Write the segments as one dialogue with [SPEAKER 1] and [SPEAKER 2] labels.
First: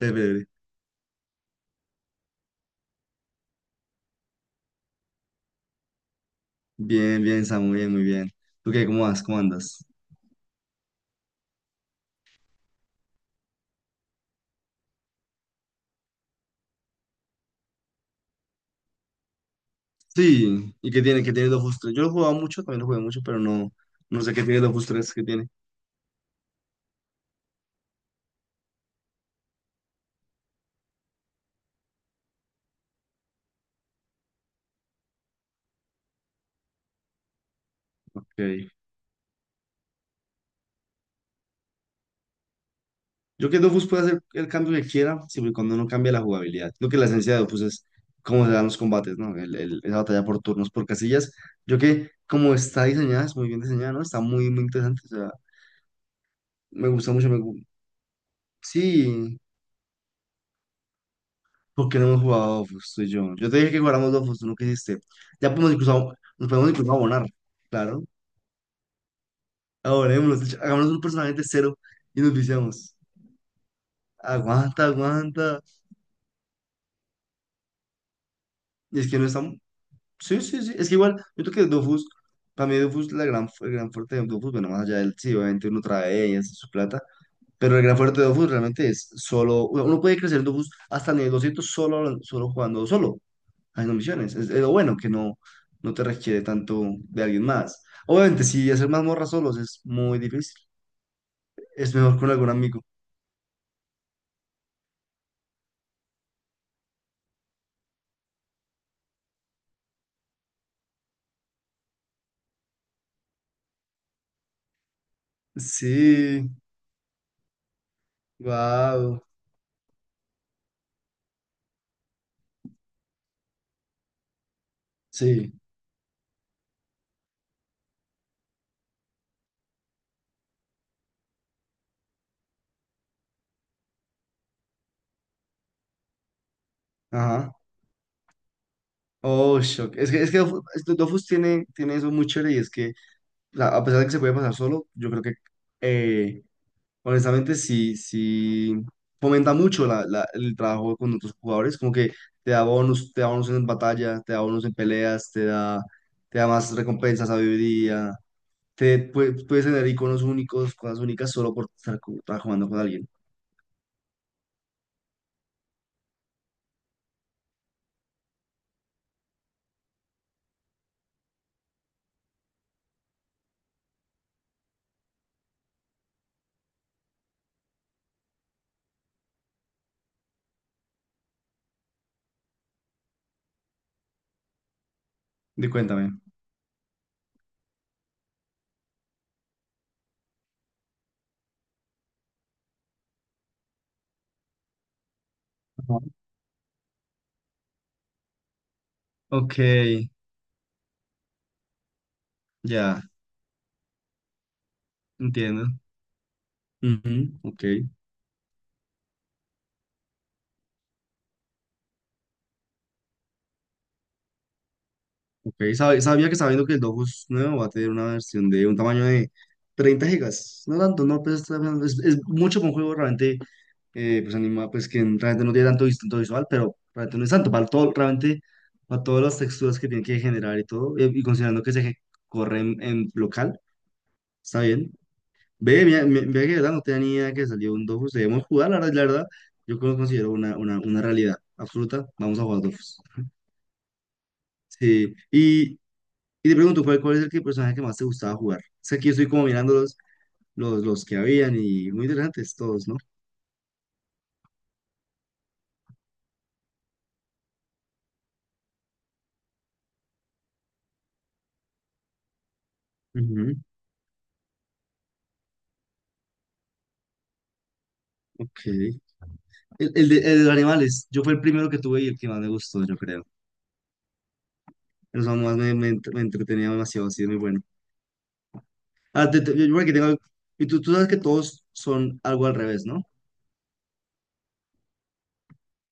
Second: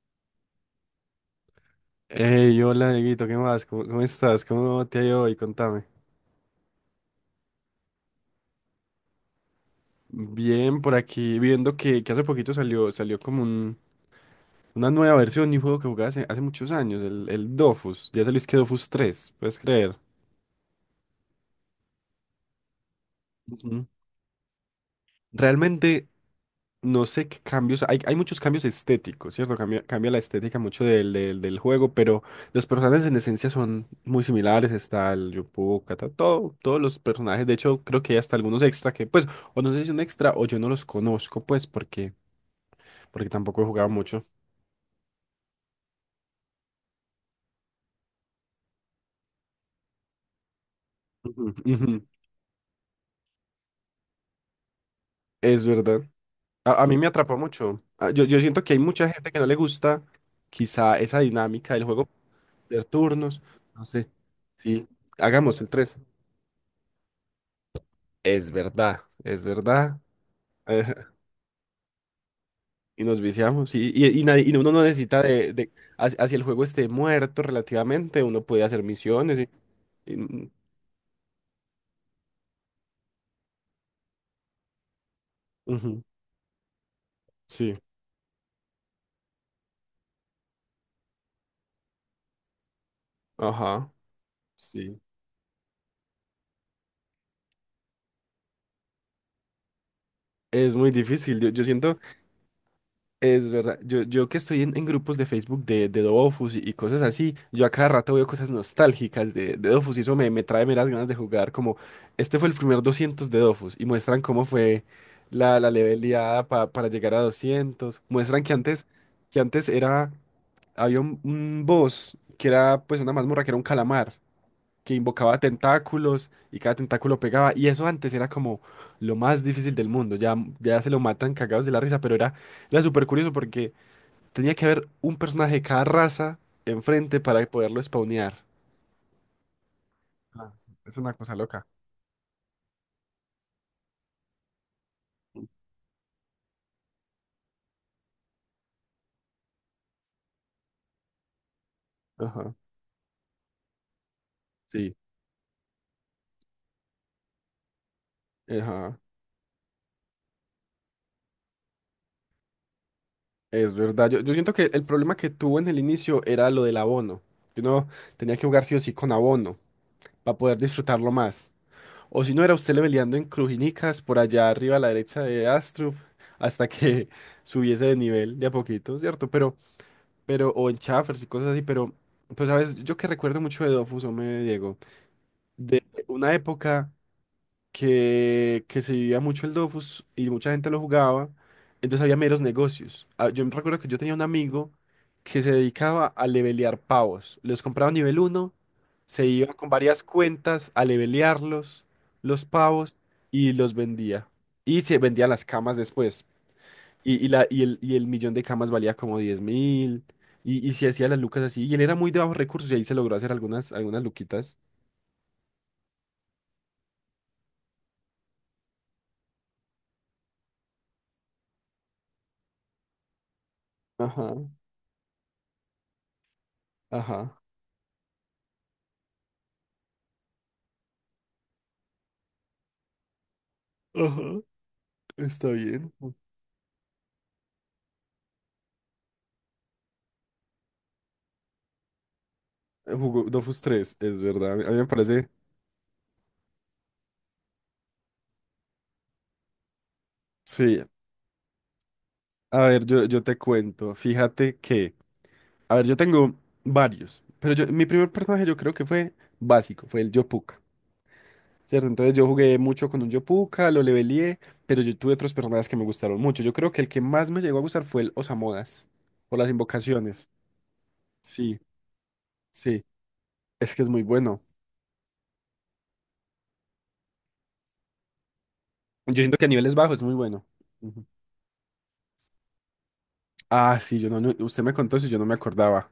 [SPEAKER 1] Chévere.
[SPEAKER 2] Hey, hola, Dieguito, ¿qué más? ¿Cómo estás? ¿Cómo te ha ido hoy? Contame.
[SPEAKER 1] Bien, bien, Samu, bien, muy bien. ¿Tú qué? ¿Cómo vas? ¿Cómo andas?
[SPEAKER 2] Bien, por aquí viendo que hace poquito salió como una nueva versión de un juego que jugaba hace muchos años, el Dofus. Ya salió es que Dofus tres, ¿puedes creer?
[SPEAKER 1] Sí, ¿y qué tiene? ¿Qué tiene Dofus tres? Yo lo jugaba mucho, también lo jugué mucho, pero no,
[SPEAKER 2] Ujú.
[SPEAKER 1] no sé qué tiene Dofus tres qué tiene.
[SPEAKER 2] Realmente, no sé qué cambios, hay muchos cambios estéticos, ¿cierto? Cambia la estética mucho del juego, pero los personajes en esencia son muy similares. Está el Yopo, Kata, todo, todos los personajes. De hecho creo que hay hasta algunos
[SPEAKER 1] Ok.
[SPEAKER 2] extra que, pues, o no sé si un extra o yo no los conozco, pues, porque
[SPEAKER 1] Yo que
[SPEAKER 2] tampoco he jugado
[SPEAKER 1] Dofus puede hacer
[SPEAKER 2] mucho.
[SPEAKER 1] el cambio que quiera, siempre y cuando no cambie la jugabilidad. Lo que la esencia de Dofus es cómo se dan los combates, ¿no? Esa batalla por turnos, por casillas.
[SPEAKER 2] Ujú,
[SPEAKER 1] Yo
[SPEAKER 2] ujú.
[SPEAKER 1] que como está diseñada, es muy bien diseñada, ¿no? Está muy, muy interesante, o sea,
[SPEAKER 2] Es verdad. A
[SPEAKER 1] me
[SPEAKER 2] mí me
[SPEAKER 1] gusta mucho,
[SPEAKER 2] atrapó mucho. Ah, yo siento que hay mucha gente que
[SPEAKER 1] Sí.
[SPEAKER 2] no le gusta quizá esa dinámica del
[SPEAKER 1] ¿Por qué no
[SPEAKER 2] juego
[SPEAKER 1] hemos jugado
[SPEAKER 2] de
[SPEAKER 1] Dofus, tú y yo?
[SPEAKER 2] turnos,
[SPEAKER 1] Yo te dije que
[SPEAKER 2] no sé.
[SPEAKER 1] jugáramos Dofus, tú no
[SPEAKER 2] Sí,
[SPEAKER 1] quisiste. Ya
[SPEAKER 2] hagamos el
[SPEAKER 1] podemos
[SPEAKER 2] tres.
[SPEAKER 1] incluso, nos podemos incluso abonar, claro.
[SPEAKER 2] Es verdad, es verdad.
[SPEAKER 1] Abonémonos, de hecho, hagámonos un
[SPEAKER 2] Ajá.
[SPEAKER 1] personaje de cero y nos viciamos.
[SPEAKER 2] Y nos viciamos. Y y uno no
[SPEAKER 1] Aguanta,
[SPEAKER 2] necesita de,
[SPEAKER 1] aguanta.
[SPEAKER 2] de- hacia, hacia el juego esté muerto relativamente. Uno puede hacer
[SPEAKER 1] Y es que no
[SPEAKER 2] misiones. y-
[SPEAKER 1] estamos.
[SPEAKER 2] y-
[SPEAKER 1] Sí,
[SPEAKER 2] mm,
[SPEAKER 1] sí, sí. Es que igual, yo creo que Dofus, para mí Dofus, el gran fuerte de Dofus, bueno, más allá del, sí, obviamente uno
[SPEAKER 2] ujú.
[SPEAKER 1] trae y hace su plata,
[SPEAKER 2] Sí,
[SPEAKER 1] pero el gran fuerte de Dofus realmente es solo. Uno puede crecer en Dofus hasta nivel 200 solo, solo jugando solo,
[SPEAKER 2] ajá,
[SPEAKER 1] haciendo misiones. Es lo bueno
[SPEAKER 2] sí.
[SPEAKER 1] que no te requiere tanto de alguien más. Obviamente, si hacer mazmorras solos es muy difícil.
[SPEAKER 2] Es muy difícil. Yo
[SPEAKER 1] Es
[SPEAKER 2] siento.
[SPEAKER 1] mejor con algún amigo.
[SPEAKER 2] Es verdad, yo que estoy en grupos de Facebook de Dofus y cosas así. Yo a cada rato veo cosas nostálgicas de Dofus y eso me trae meras ganas de jugar, como este fue el primer 200 de Dofus y muestran cómo fue la leveleada
[SPEAKER 1] Sí,
[SPEAKER 2] para llegar a 200. Muestran que antes,
[SPEAKER 1] wow.
[SPEAKER 2] que antes era, había un boss que era pues una mazmorra que era un calamar que invocaba
[SPEAKER 1] Sí,
[SPEAKER 2] tentáculos y cada tentáculo pegaba. Y eso antes era como lo más difícil del mundo. Ya se lo matan cagados de la risa, pero era súper curioso porque tenía que haber un personaje de cada raza enfrente para
[SPEAKER 1] ajá.
[SPEAKER 2] poderlo spawnear.
[SPEAKER 1] Oh, shock. Es que, es que
[SPEAKER 2] Ah,
[SPEAKER 1] Dofus,
[SPEAKER 2] sí.
[SPEAKER 1] es que
[SPEAKER 2] Es una
[SPEAKER 1] Dofus
[SPEAKER 2] cosa
[SPEAKER 1] tiene,
[SPEAKER 2] loca.
[SPEAKER 1] tiene eso muy chévere y es que a pesar de que se puede pasar solo, yo creo que eh, honestamente, sí, sí fomenta mucho el trabajo con otros jugadores, como que
[SPEAKER 2] Ajá.
[SPEAKER 1] te da bonus en batalla, te da bonus en
[SPEAKER 2] Sí,
[SPEAKER 1] peleas, te da más recompensas, sabiduría,
[SPEAKER 2] ajá.
[SPEAKER 1] puedes tener iconos únicos, cosas únicas solo por estar trabajando con alguien.
[SPEAKER 2] Es verdad. Yo siento que el problema que tuvo en el inicio era lo del abono. Que uno tenía que jugar sí o sí con abono para poder disfrutarlo más. O si no, era usted leveleando en Crujinicas, por allá arriba a la derecha de Astrup, hasta que subiese de nivel de a poquito, ¿cierto? Pero, o en Chaffers y cosas así, pero, pues, ¿sabes? Yo que recuerdo mucho de Dofus, me Diego,
[SPEAKER 1] Y
[SPEAKER 2] de
[SPEAKER 1] cuéntame.
[SPEAKER 2] una época que se vivía mucho el Dofus y mucha gente lo jugaba, entonces había meros negocios. Ah, yo me recuerdo que yo tenía un amigo que se
[SPEAKER 1] Ajá.
[SPEAKER 2] dedicaba a levelear pavos. Los compraba a nivel uno, se iba
[SPEAKER 1] Ok,
[SPEAKER 2] con varias cuentas a levelearlos, los pavos,
[SPEAKER 1] ya,
[SPEAKER 2] y los vendía. Y se vendían las
[SPEAKER 1] entiendo.
[SPEAKER 2] camas después.
[SPEAKER 1] Ujú,
[SPEAKER 2] Y, y la,
[SPEAKER 1] ok.
[SPEAKER 2] y, el, y el millón de camas valía como 10.000. Y se hacía las lucas así. Y él era muy de bajos recursos y ahí se logró hacer algunas luquitas.
[SPEAKER 1] Ok, sabía que sabiendo que el Dofus nuevo va a tener una versión de un tamaño de 30 gigas. No tanto, no, pues está bien, es mucho para un juego realmente, pues
[SPEAKER 2] Ajá,
[SPEAKER 1] anima, pues que realmente no tiene tanto distinto visual, pero realmente no es
[SPEAKER 2] ajá.
[SPEAKER 1] tanto, para todo, realmente para todas las texturas que tiene que generar y todo, y considerando que corre en, local,
[SPEAKER 2] Ajá,
[SPEAKER 1] está bien.
[SPEAKER 2] está
[SPEAKER 1] Ve,
[SPEAKER 2] bien.
[SPEAKER 1] mira, ve que de verdad no tenía ni idea que salió un Dofus, debemos jugar, la verdad, yo lo considero una realidad absoluta, vamos a jugar Dofus.
[SPEAKER 2] Jugó Dofus tres, es verdad. A mí me
[SPEAKER 1] Sí,
[SPEAKER 2] parece.
[SPEAKER 1] y. Y te pregunto, ¿cuál es personaje que más te gustaba jugar? Sé que yo estoy como mirando los,
[SPEAKER 2] Sí.
[SPEAKER 1] los, los que habían y muy interesantes
[SPEAKER 2] A ver,
[SPEAKER 1] todos, ¿no?
[SPEAKER 2] yo te cuento. Fíjate que. A ver, yo tengo varios. Pero yo, mi primer personaje yo creo que fue básico, fue el Yopuka. ¿Cierto? Entonces yo jugué mucho con un
[SPEAKER 1] Ujú,
[SPEAKER 2] Yopuka, lo leveleé, pero yo tuve otros personajes que me gustaron mucho. Yo creo que el que más me llegó a gustar fue el
[SPEAKER 1] ok.
[SPEAKER 2] Osamodas. Por las
[SPEAKER 1] El, el de,
[SPEAKER 2] invocaciones.
[SPEAKER 1] el de los animales, yo fue el
[SPEAKER 2] Sí,
[SPEAKER 1] primero que tuve y el que más me
[SPEAKER 2] sí.
[SPEAKER 1] gustó, yo creo.
[SPEAKER 2] Es que es muy bueno.
[SPEAKER 1] Los más me entretenía demasiado, así es muy bueno.
[SPEAKER 2] Yo
[SPEAKER 1] Ah,
[SPEAKER 2] siento que a niveles
[SPEAKER 1] yo creo que
[SPEAKER 2] bajos es muy
[SPEAKER 1] tengo...
[SPEAKER 2] bueno.
[SPEAKER 1] Y tú
[SPEAKER 2] Ujú.
[SPEAKER 1] sabes que todos son algo al revés, ¿no?
[SPEAKER 2] Ah, sí, yo no, no- usted me contó eso y yo no me acordaba.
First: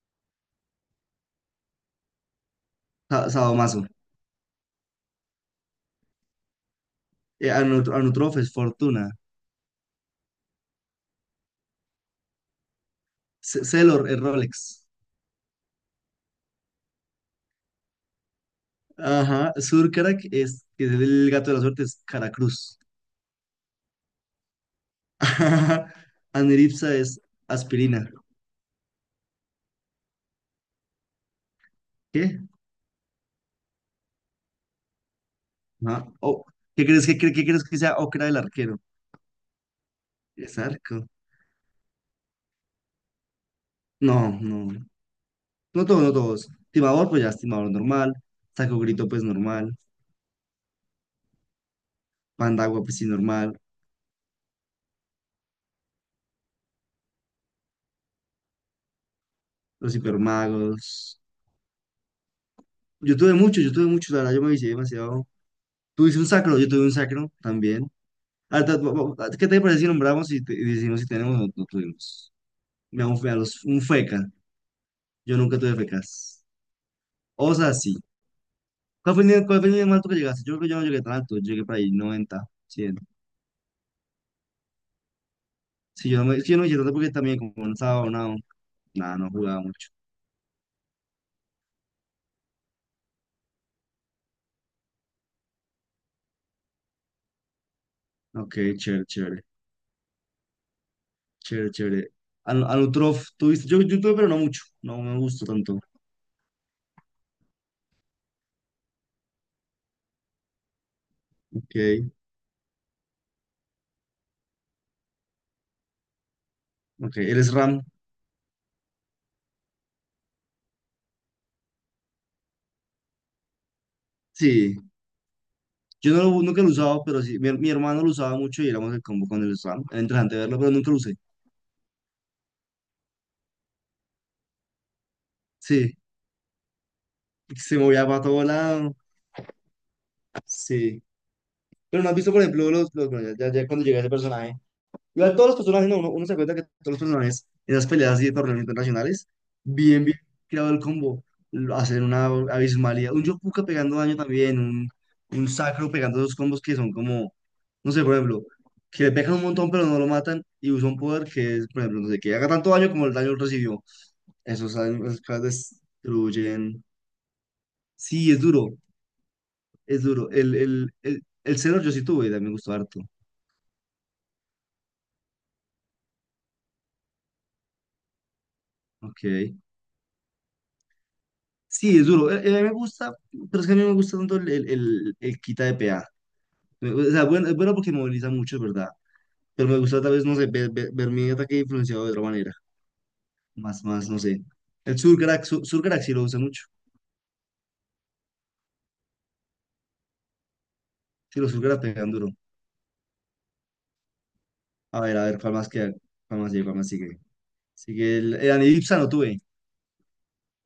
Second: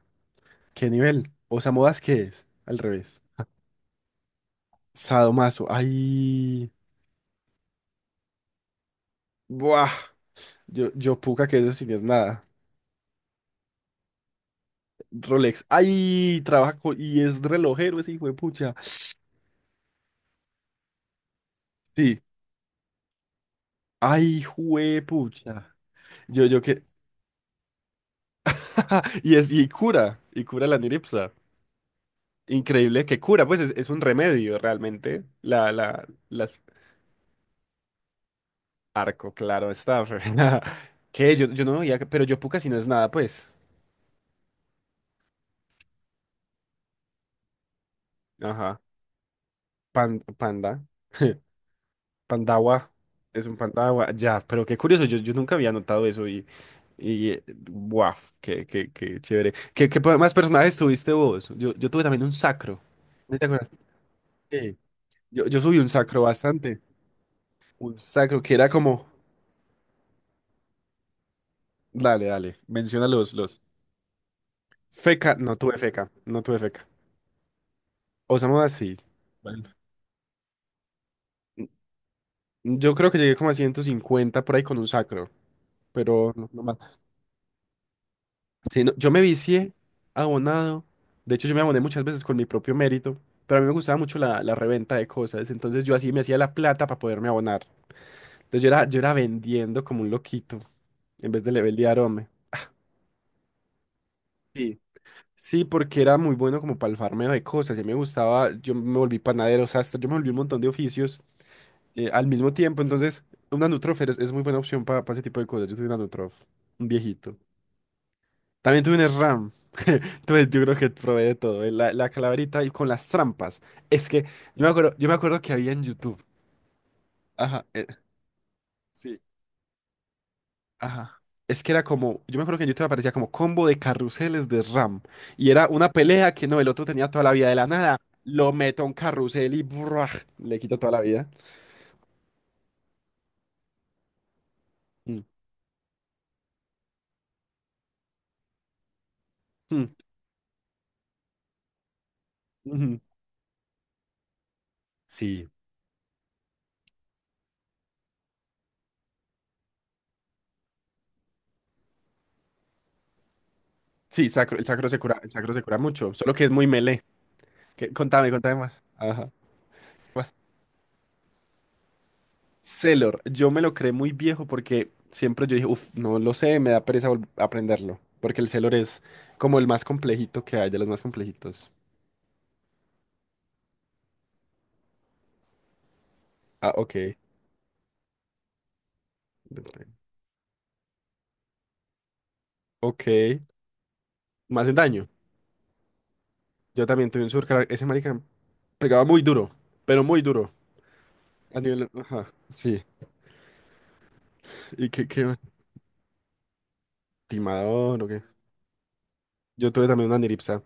[SPEAKER 2] ¿Qué nivel? ¿Osamodas qué es? Al revés.
[SPEAKER 1] Sadomaso.
[SPEAKER 2] Sadomaso. Ay.
[SPEAKER 1] Anutrofes, Fortuna.
[SPEAKER 2] Buah. Yo puca que eso sí no es nada.
[SPEAKER 1] Celor, el Rolex.
[SPEAKER 2] Rolex. Ay, trabajo y es relojero ese hijo de pucha.
[SPEAKER 1] Ajá. Surkarak es, que es el gato de la suerte, es
[SPEAKER 2] Sí.
[SPEAKER 1] Caracruz.
[SPEAKER 2] Ay, juepucha. Yo que.
[SPEAKER 1] Aniripsa es aspirina.
[SPEAKER 2] Y es, y cura. Y cura la niripsa.
[SPEAKER 1] ¿Qué?
[SPEAKER 2] Increíble que cura. Pues es un remedio realmente. La,
[SPEAKER 1] No. Oh,
[SPEAKER 2] las.
[SPEAKER 1] ¿qué crees que qué crees que sea ocra del arquero?
[SPEAKER 2] Arco, claro, está.
[SPEAKER 1] Es arco.
[SPEAKER 2] Que yo no veía, pero yo puca si no es nada, pues.
[SPEAKER 1] No, no. No todos, no todos. Timador, pues ya es timador normal. Saco
[SPEAKER 2] Ajá.
[SPEAKER 1] grito, pues normal.
[SPEAKER 2] Panda.
[SPEAKER 1] Pandagua,
[SPEAKER 2] Pandawa
[SPEAKER 1] pues sí,
[SPEAKER 2] es un
[SPEAKER 1] normal.
[SPEAKER 2] pandawa ya, pero qué curioso, yo nunca había notado eso y guau qué chévere. ¿Qué,
[SPEAKER 1] Los
[SPEAKER 2] qué más personajes tuviste
[SPEAKER 1] hipermagos.
[SPEAKER 2] vos? Yo tuve también un sacro. ¿No te acuerdas?
[SPEAKER 1] Yo tuve muchos, la verdad, yo me vicié
[SPEAKER 2] Sí.
[SPEAKER 1] demasiado.
[SPEAKER 2] Yo subí un
[SPEAKER 1] Tuviste
[SPEAKER 2] sacro
[SPEAKER 1] un sacro, yo tuve
[SPEAKER 2] bastante.
[SPEAKER 1] un sacro también.
[SPEAKER 2] Un sacro que era
[SPEAKER 1] Ahorita,
[SPEAKER 2] como,
[SPEAKER 1] ¿qué te parece si nombramos y, y decimos si tenemos o no
[SPEAKER 2] dale,
[SPEAKER 1] tuvimos?
[SPEAKER 2] dale, menciona
[SPEAKER 1] Veamos,
[SPEAKER 2] los.
[SPEAKER 1] veamos, un feca.
[SPEAKER 2] Feca,
[SPEAKER 1] Yo
[SPEAKER 2] no
[SPEAKER 1] nunca tuve
[SPEAKER 2] tuve feca, no
[SPEAKER 1] fecas.
[SPEAKER 2] tuve feca.
[SPEAKER 1] Osa, sí.
[SPEAKER 2] Osamu así.
[SPEAKER 1] ¿Cuál fue el nivel, cuál fue
[SPEAKER 2] Bueno.
[SPEAKER 1] el nivel más alto que llegaste? Yo creo que yo no llegué tan alto, yo llegué para ahí 90,
[SPEAKER 2] Yo
[SPEAKER 1] 100.
[SPEAKER 2] creo que llegué como a 150 por ahí con un sacro,
[SPEAKER 1] Sí, yo no
[SPEAKER 2] pero
[SPEAKER 1] me,
[SPEAKER 2] no,
[SPEAKER 1] si yo
[SPEAKER 2] no
[SPEAKER 1] no llegué tanto
[SPEAKER 2] más.
[SPEAKER 1] porque también como no estaba abonado,
[SPEAKER 2] Sí, no, yo
[SPEAKER 1] nada,
[SPEAKER 2] me
[SPEAKER 1] no jugaba
[SPEAKER 2] vicié
[SPEAKER 1] mucho.
[SPEAKER 2] abonado. De hecho, yo me aboné muchas veces con mi propio mérito, pero a mí me gustaba mucho la reventa de cosas. Entonces yo así me hacía la plata para poderme abonar.
[SPEAKER 1] Ok,
[SPEAKER 2] Entonces yo era, yo
[SPEAKER 1] chévere,
[SPEAKER 2] era
[SPEAKER 1] chévere,
[SPEAKER 2] vendiendo como un loquito en vez de
[SPEAKER 1] chévere,
[SPEAKER 2] levelear,
[SPEAKER 1] chévere.
[SPEAKER 2] hombre.
[SPEAKER 1] Al Anutrof, tuviste, yo tuve, pero no mucho,
[SPEAKER 2] Sí.
[SPEAKER 1] no me gustó
[SPEAKER 2] Sí,
[SPEAKER 1] tanto.
[SPEAKER 2] porque era muy bueno como para el farmeo de cosas. Y me gustaba, yo me volví panadero, sastre, yo me volví un montón de oficios
[SPEAKER 1] Ok,
[SPEAKER 2] al mismo tiempo. Entonces, una Nutrof es muy buena opción para ese tipo de cosas. Yo soy una Nutrof, un
[SPEAKER 1] ok,
[SPEAKER 2] viejito.
[SPEAKER 1] ¿eres RAM?
[SPEAKER 2] También tuve un SRAM. Entonces yo creo que probé de todo. La calaverita y con las trampas. Es que yo me
[SPEAKER 1] Sí,
[SPEAKER 2] acuerdo, yo me acuerdo que había en
[SPEAKER 1] yo
[SPEAKER 2] YouTube.
[SPEAKER 1] no lo, nunca lo he usado, pero sí, mi,
[SPEAKER 2] Ajá.
[SPEAKER 1] mi hermano lo usaba mucho y éramos el
[SPEAKER 2] Sí.
[SPEAKER 1] combo con el RAM. Era interesante verlo, pero nunca lo usé.
[SPEAKER 2] Ajá. Es que era como, yo me acuerdo que en YouTube aparecía como combo de carruseles de SRAM. Y era una
[SPEAKER 1] Sí,
[SPEAKER 2] pelea que no, el otro tenía toda la vida de
[SPEAKER 1] porque
[SPEAKER 2] la
[SPEAKER 1] se
[SPEAKER 2] nada.
[SPEAKER 1] movía para todo
[SPEAKER 2] Lo meto a un
[SPEAKER 1] lado,
[SPEAKER 2] carrusel y ¡buah! Le quito toda la
[SPEAKER 1] sí.
[SPEAKER 2] vida.
[SPEAKER 1] Pero no has visto, por ejemplo, bueno, ya, ya ya cuando llegué a ese personaje.
[SPEAKER 2] Mm,
[SPEAKER 1] Igual todos los personajes, no, uno se cuenta que todos los personajes, en esas peleas así de torneos internacionales,
[SPEAKER 2] mm,
[SPEAKER 1] bien, bien creado el combo, hacen una
[SPEAKER 2] ujú.
[SPEAKER 1] abismalidad, un Yopuka pegando daño también, un
[SPEAKER 2] Sí.
[SPEAKER 1] Sacro pegando esos combos que son como, no sé, por ejemplo, que le pegan un montón pero no lo matan y usa un poder que es, por ejemplo, no sé, que haga tanto daño como el daño recibió.
[SPEAKER 2] Sí, sacro, el
[SPEAKER 1] Esos
[SPEAKER 2] sacro se
[SPEAKER 1] daños,
[SPEAKER 2] cura,
[SPEAKER 1] esas
[SPEAKER 2] el
[SPEAKER 1] cosas
[SPEAKER 2] sacro se cura mucho. Solo que es muy
[SPEAKER 1] destruyen.
[SPEAKER 2] melee. Contame,
[SPEAKER 1] Sí, es
[SPEAKER 2] contame
[SPEAKER 1] duro,
[SPEAKER 2] más. Ajá.
[SPEAKER 1] es duro. El Xenor yo sí tuve, y también me gustó harto.
[SPEAKER 2] Sailor, yo me lo creé muy viejo porque siempre yo dije, uff, no lo sé, me da pereza aprenderlo. Porque el Sailor es
[SPEAKER 1] Ok.
[SPEAKER 2] como el más complejito que hay, de los más complejitos.
[SPEAKER 1] Sí, es duro. A mí me gusta, pero es que a mí no me gusta tanto el quita de PA.
[SPEAKER 2] Ah,
[SPEAKER 1] O
[SPEAKER 2] ok.
[SPEAKER 1] sea, bueno, es bueno porque moviliza mucho, es verdad. Pero me gusta tal vez, no sé, ver mi ataque influenciado de otra manera.
[SPEAKER 2] Ok.
[SPEAKER 1] Más, más, no sé.
[SPEAKER 2] Más en
[SPEAKER 1] El
[SPEAKER 2] daño.
[SPEAKER 1] Surcrack, Surcrack sí lo usa mucho.
[SPEAKER 2] Yo también tuve un Surcar. Ese marica pegaba muy duro, pero muy duro.
[SPEAKER 1] Sí, los
[SPEAKER 2] A
[SPEAKER 1] Surcrack
[SPEAKER 2] nivel.
[SPEAKER 1] pegan
[SPEAKER 2] Ajá,
[SPEAKER 1] duro.
[SPEAKER 2] sí. ¿Y qué, qué?
[SPEAKER 1] A
[SPEAKER 2] Más?
[SPEAKER 1] ver, ¿cuál más queda? ¿Cuál más sigue? ¿Cuál más sigue?
[SPEAKER 2] Timador, ¿o
[SPEAKER 1] Sigue
[SPEAKER 2] qué?
[SPEAKER 1] el Anidipsa no tuve.
[SPEAKER 2] Yo tuve también una Niripsa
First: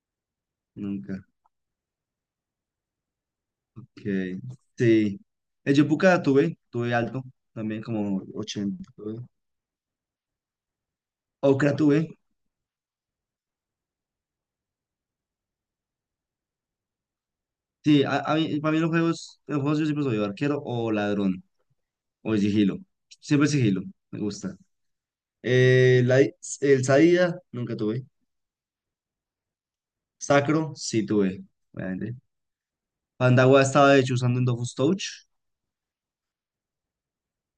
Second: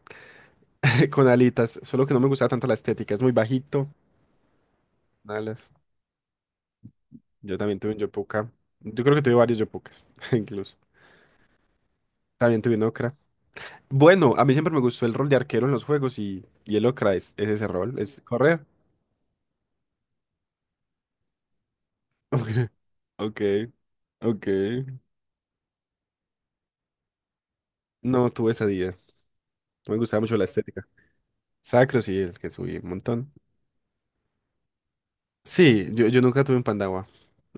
[SPEAKER 1] Nunca.
[SPEAKER 2] con alitas, solo que no me gustaba tanto la estética. Es muy bajito.
[SPEAKER 1] Okay. Sí.
[SPEAKER 2] Alas.
[SPEAKER 1] El Yopuka tuve. Tuve alto.
[SPEAKER 2] Yo también
[SPEAKER 1] También
[SPEAKER 2] tuve un
[SPEAKER 1] como
[SPEAKER 2] Yopuka.
[SPEAKER 1] 80
[SPEAKER 2] Yo creo que
[SPEAKER 1] tuve.
[SPEAKER 2] tuve varios Yopukas, incluso.
[SPEAKER 1] Okra tuve.
[SPEAKER 2] También tuve un Okra. Bueno, a mí siempre me gustó el rol de arquero en los juegos y el Ocra es ese rol,
[SPEAKER 1] Sí, a,
[SPEAKER 2] es
[SPEAKER 1] a mí,
[SPEAKER 2] correr.
[SPEAKER 1] para mí los juegos, en los juegos yo siempre soy o arquero o ladrón, o de sigilo.
[SPEAKER 2] Ok,
[SPEAKER 1] Siempre sigilo, me
[SPEAKER 2] ok.
[SPEAKER 1] gusta. Eh, la- el Sadida, nunca tuve.
[SPEAKER 2] No tuve esa idea. No me gustaba mucho la
[SPEAKER 1] Sacro,
[SPEAKER 2] estética.
[SPEAKER 1] sí tuve,
[SPEAKER 2] Sacro,
[SPEAKER 1] obviamente.
[SPEAKER 2] sí, el que subí un montón.
[SPEAKER 1] Pandagua estaba de hecho usando en Dofus Touch,
[SPEAKER 2] Sí, yo nunca tuve un Pandawa.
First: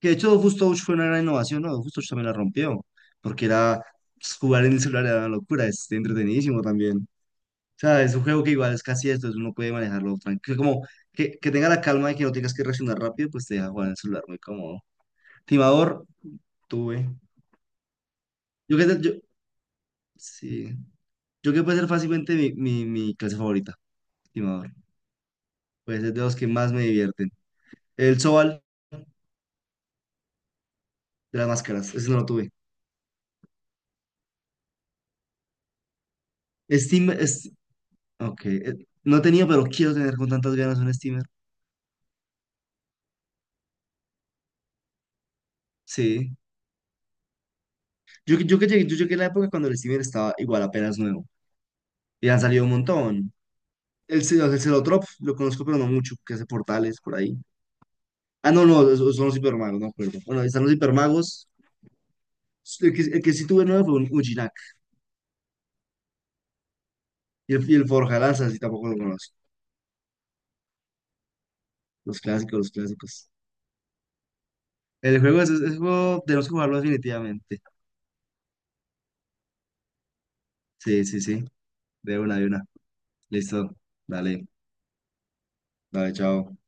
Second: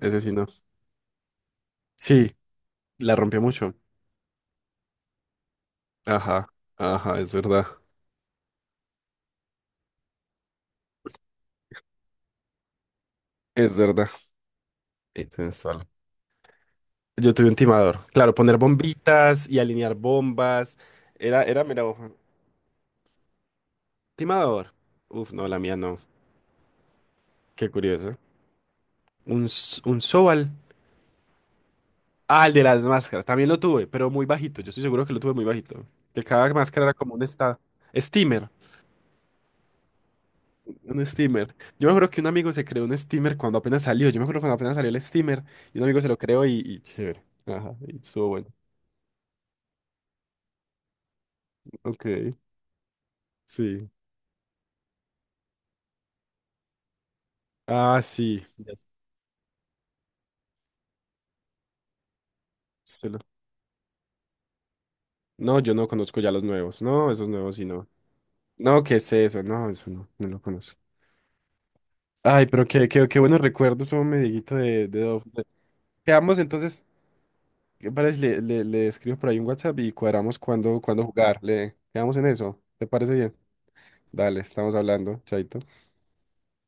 [SPEAKER 1] que de hecho
[SPEAKER 2] sí no.
[SPEAKER 1] Dofus Touch fue una gran innovación, ¿no? Dofus Touch también la
[SPEAKER 2] Sí,
[SPEAKER 1] rompió,
[SPEAKER 2] la rompió
[SPEAKER 1] porque
[SPEAKER 2] mucho.
[SPEAKER 1] era pues, jugar en el celular era una locura, es
[SPEAKER 2] Ajá,
[SPEAKER 1] entretenidísimo también.
[SPEAKER 2] ajá,
[SPEAKER 1] O
[SPEAKER 2] es verdad.
[SPEAKER 1] sea, es un juego que igual es casi esto, es uno puede manejarlo tranquilo, como que tenga la calma de que no tengas que reaccionar rápido, pues te deja
[SPEAKER 2] Es
[SPEAKER 1] jugar en el
[SPEAKER 2] verdad.
[SPEAKER 1] celular muy cómodo.
[SPEAKER 2] Tienes toda
[SPEAKER 1] Timador, tuve.
[SPEAKER 2] Yo tuve un timador. Claro, poner
[SPEAKER 1] Yo creo que,
[SPEAKER 2] bombitas y alinear
[SPEAKER 1] sí.
[SPEAKER 2] bombas. Era,
[SPEAKER 1] Yo creo que
[SPEAKER 2] era,
[SPEAKER 1] puede
[SPEAKER 2] mira,
[SPEAKER 1] ser
[SPEAKER 2] ojo,
[SPEAKER 1] fácilmente mi clase favorita, estimador.
[SPEAKER 2] timador. Uf, no, la mía no.
[SPEAKER 1] Puede ser de los que más me divierten.
[SPEAKER 2] Qué curioso.
[SPEAKER 1] El Sobal
[SPEAKER 2] Un Sobal.
[SPEAKER 1] de las máscaras, ese no lo
[SPEAKER 2] Ah,
[SPEAKER 1] tuve.
[SPEAKER 2] el de las máscaras. También lo tuve, pero muy bajito. Yo estoy seguro que lo tuve muy bajito. Que cada máscara era
[SPEAKER 1] Steam,
[SPEAKER 2] como un
[SPEAKER 1] es, ok.
[SPEAKER 2] steamer.
[SPEAKER 1] No tenía, pero quiero tener con tantas ganas un
[SPEAKER 2] Un
[SPEAKER 1] steamer.
[SPEAKER 2] steamer. Yo me acuerdo que un amigo se creó un steamer cuando apenas salió. Yo me acuerdo cuando apenas salió el steamer. Y un amigo se lo
[SPEAKER 1] Sí.
[SPEAKER 2] creó y chévere. Ajá, y estuvo
[SPEAKER 1] Yo, que-
[SPEAKER 2] bueno.
[SPEAKER 1] yo que llegué, yo llegué a la época cuando el steamer estaba igual apenas nuevo.
[SPEAKER 2] Ok,
[SPEAKER 1] Y han salido un montón.
[SPEAKER 2] sí.
[SPEAKER 1] El Celotrop, lo conozco, pero no mucho, que hace portales por ahí.
[SPEAKER 2] Ah, sí.
[SPEAKER 1] Ah, no,
[SPEAKER 2] Ya
[SPEAKER 1] no, esos son los hipermagos, no acuerdo. Bueno, ahí están los hipermagos. El que,
[SPEAKER 2] se lo-
[SPEAKER 1] el que sí tuve nuevo fue un Ujinak.
[SPEAKER 2] No, yo no conozco ya los nuevos. No, esos
[SPEAKER 1] Y
[SPEAKER 2] nuevos sí
[SPEAKER 1] el, y el
[SPEAKER 2] no.
[SPEAKER 1] Forja Lanzas, y
[SPEAKER 2] No,
[SPEAKER 1] tampoco
[SPEAKER 2] ¿qué
[SPEAKER 1] lo
[SPEAKER 2] es
[SPEAKER 1] conozco.
[SPEAKER 2] eso? No, eso no. No lo conozco.
[SPEAKER 1] Los
[SPEAKER 2] Ay,
[SPEAKER 1] clásicos,
[SPEAKER 2] pero
[SPEAKER 1] los
[SPEAKER 2] qué
[SPEAKER 1] clásicos.
[SPEAKER 2] buenos recuerdos, un mediguito
[SPEAKER 1] El
[SPEAKER 2] Dove.
[SPEAKER 1] juego es juego,
[SPEAKER 2] Quedamos
[SPEAKER 1] tenemos que jugarlo
[SPEAKER 2] entonces.
[SPEAKER 1] definitivamente.
[SPEAKER 2] ¿Qué parece? Le escribo por ahí un WhatsApp y cuadramos cuándo
[SPEAKER 1] Sí, sí,
[SPEAKER 2] jugar.
[SPEAKER 1] sí.
[SPEAKER 2] Le quedamos
[SPEAKER 1] De
[SPEAKER 2] en
[SPEAKER 1] una, de
[SPEAKER 2] eso.
[SPEAKER 1] una.
[SPEAKER 2] ¿Te parece bien?
[SPEAKER 1] Listo.
[SPEAKER 2] Dale,
[SPEAKER 1] Dale,
[SPEAKER 2] estamos hablando. Chaito.
[SPEAKER 1] dale, chao.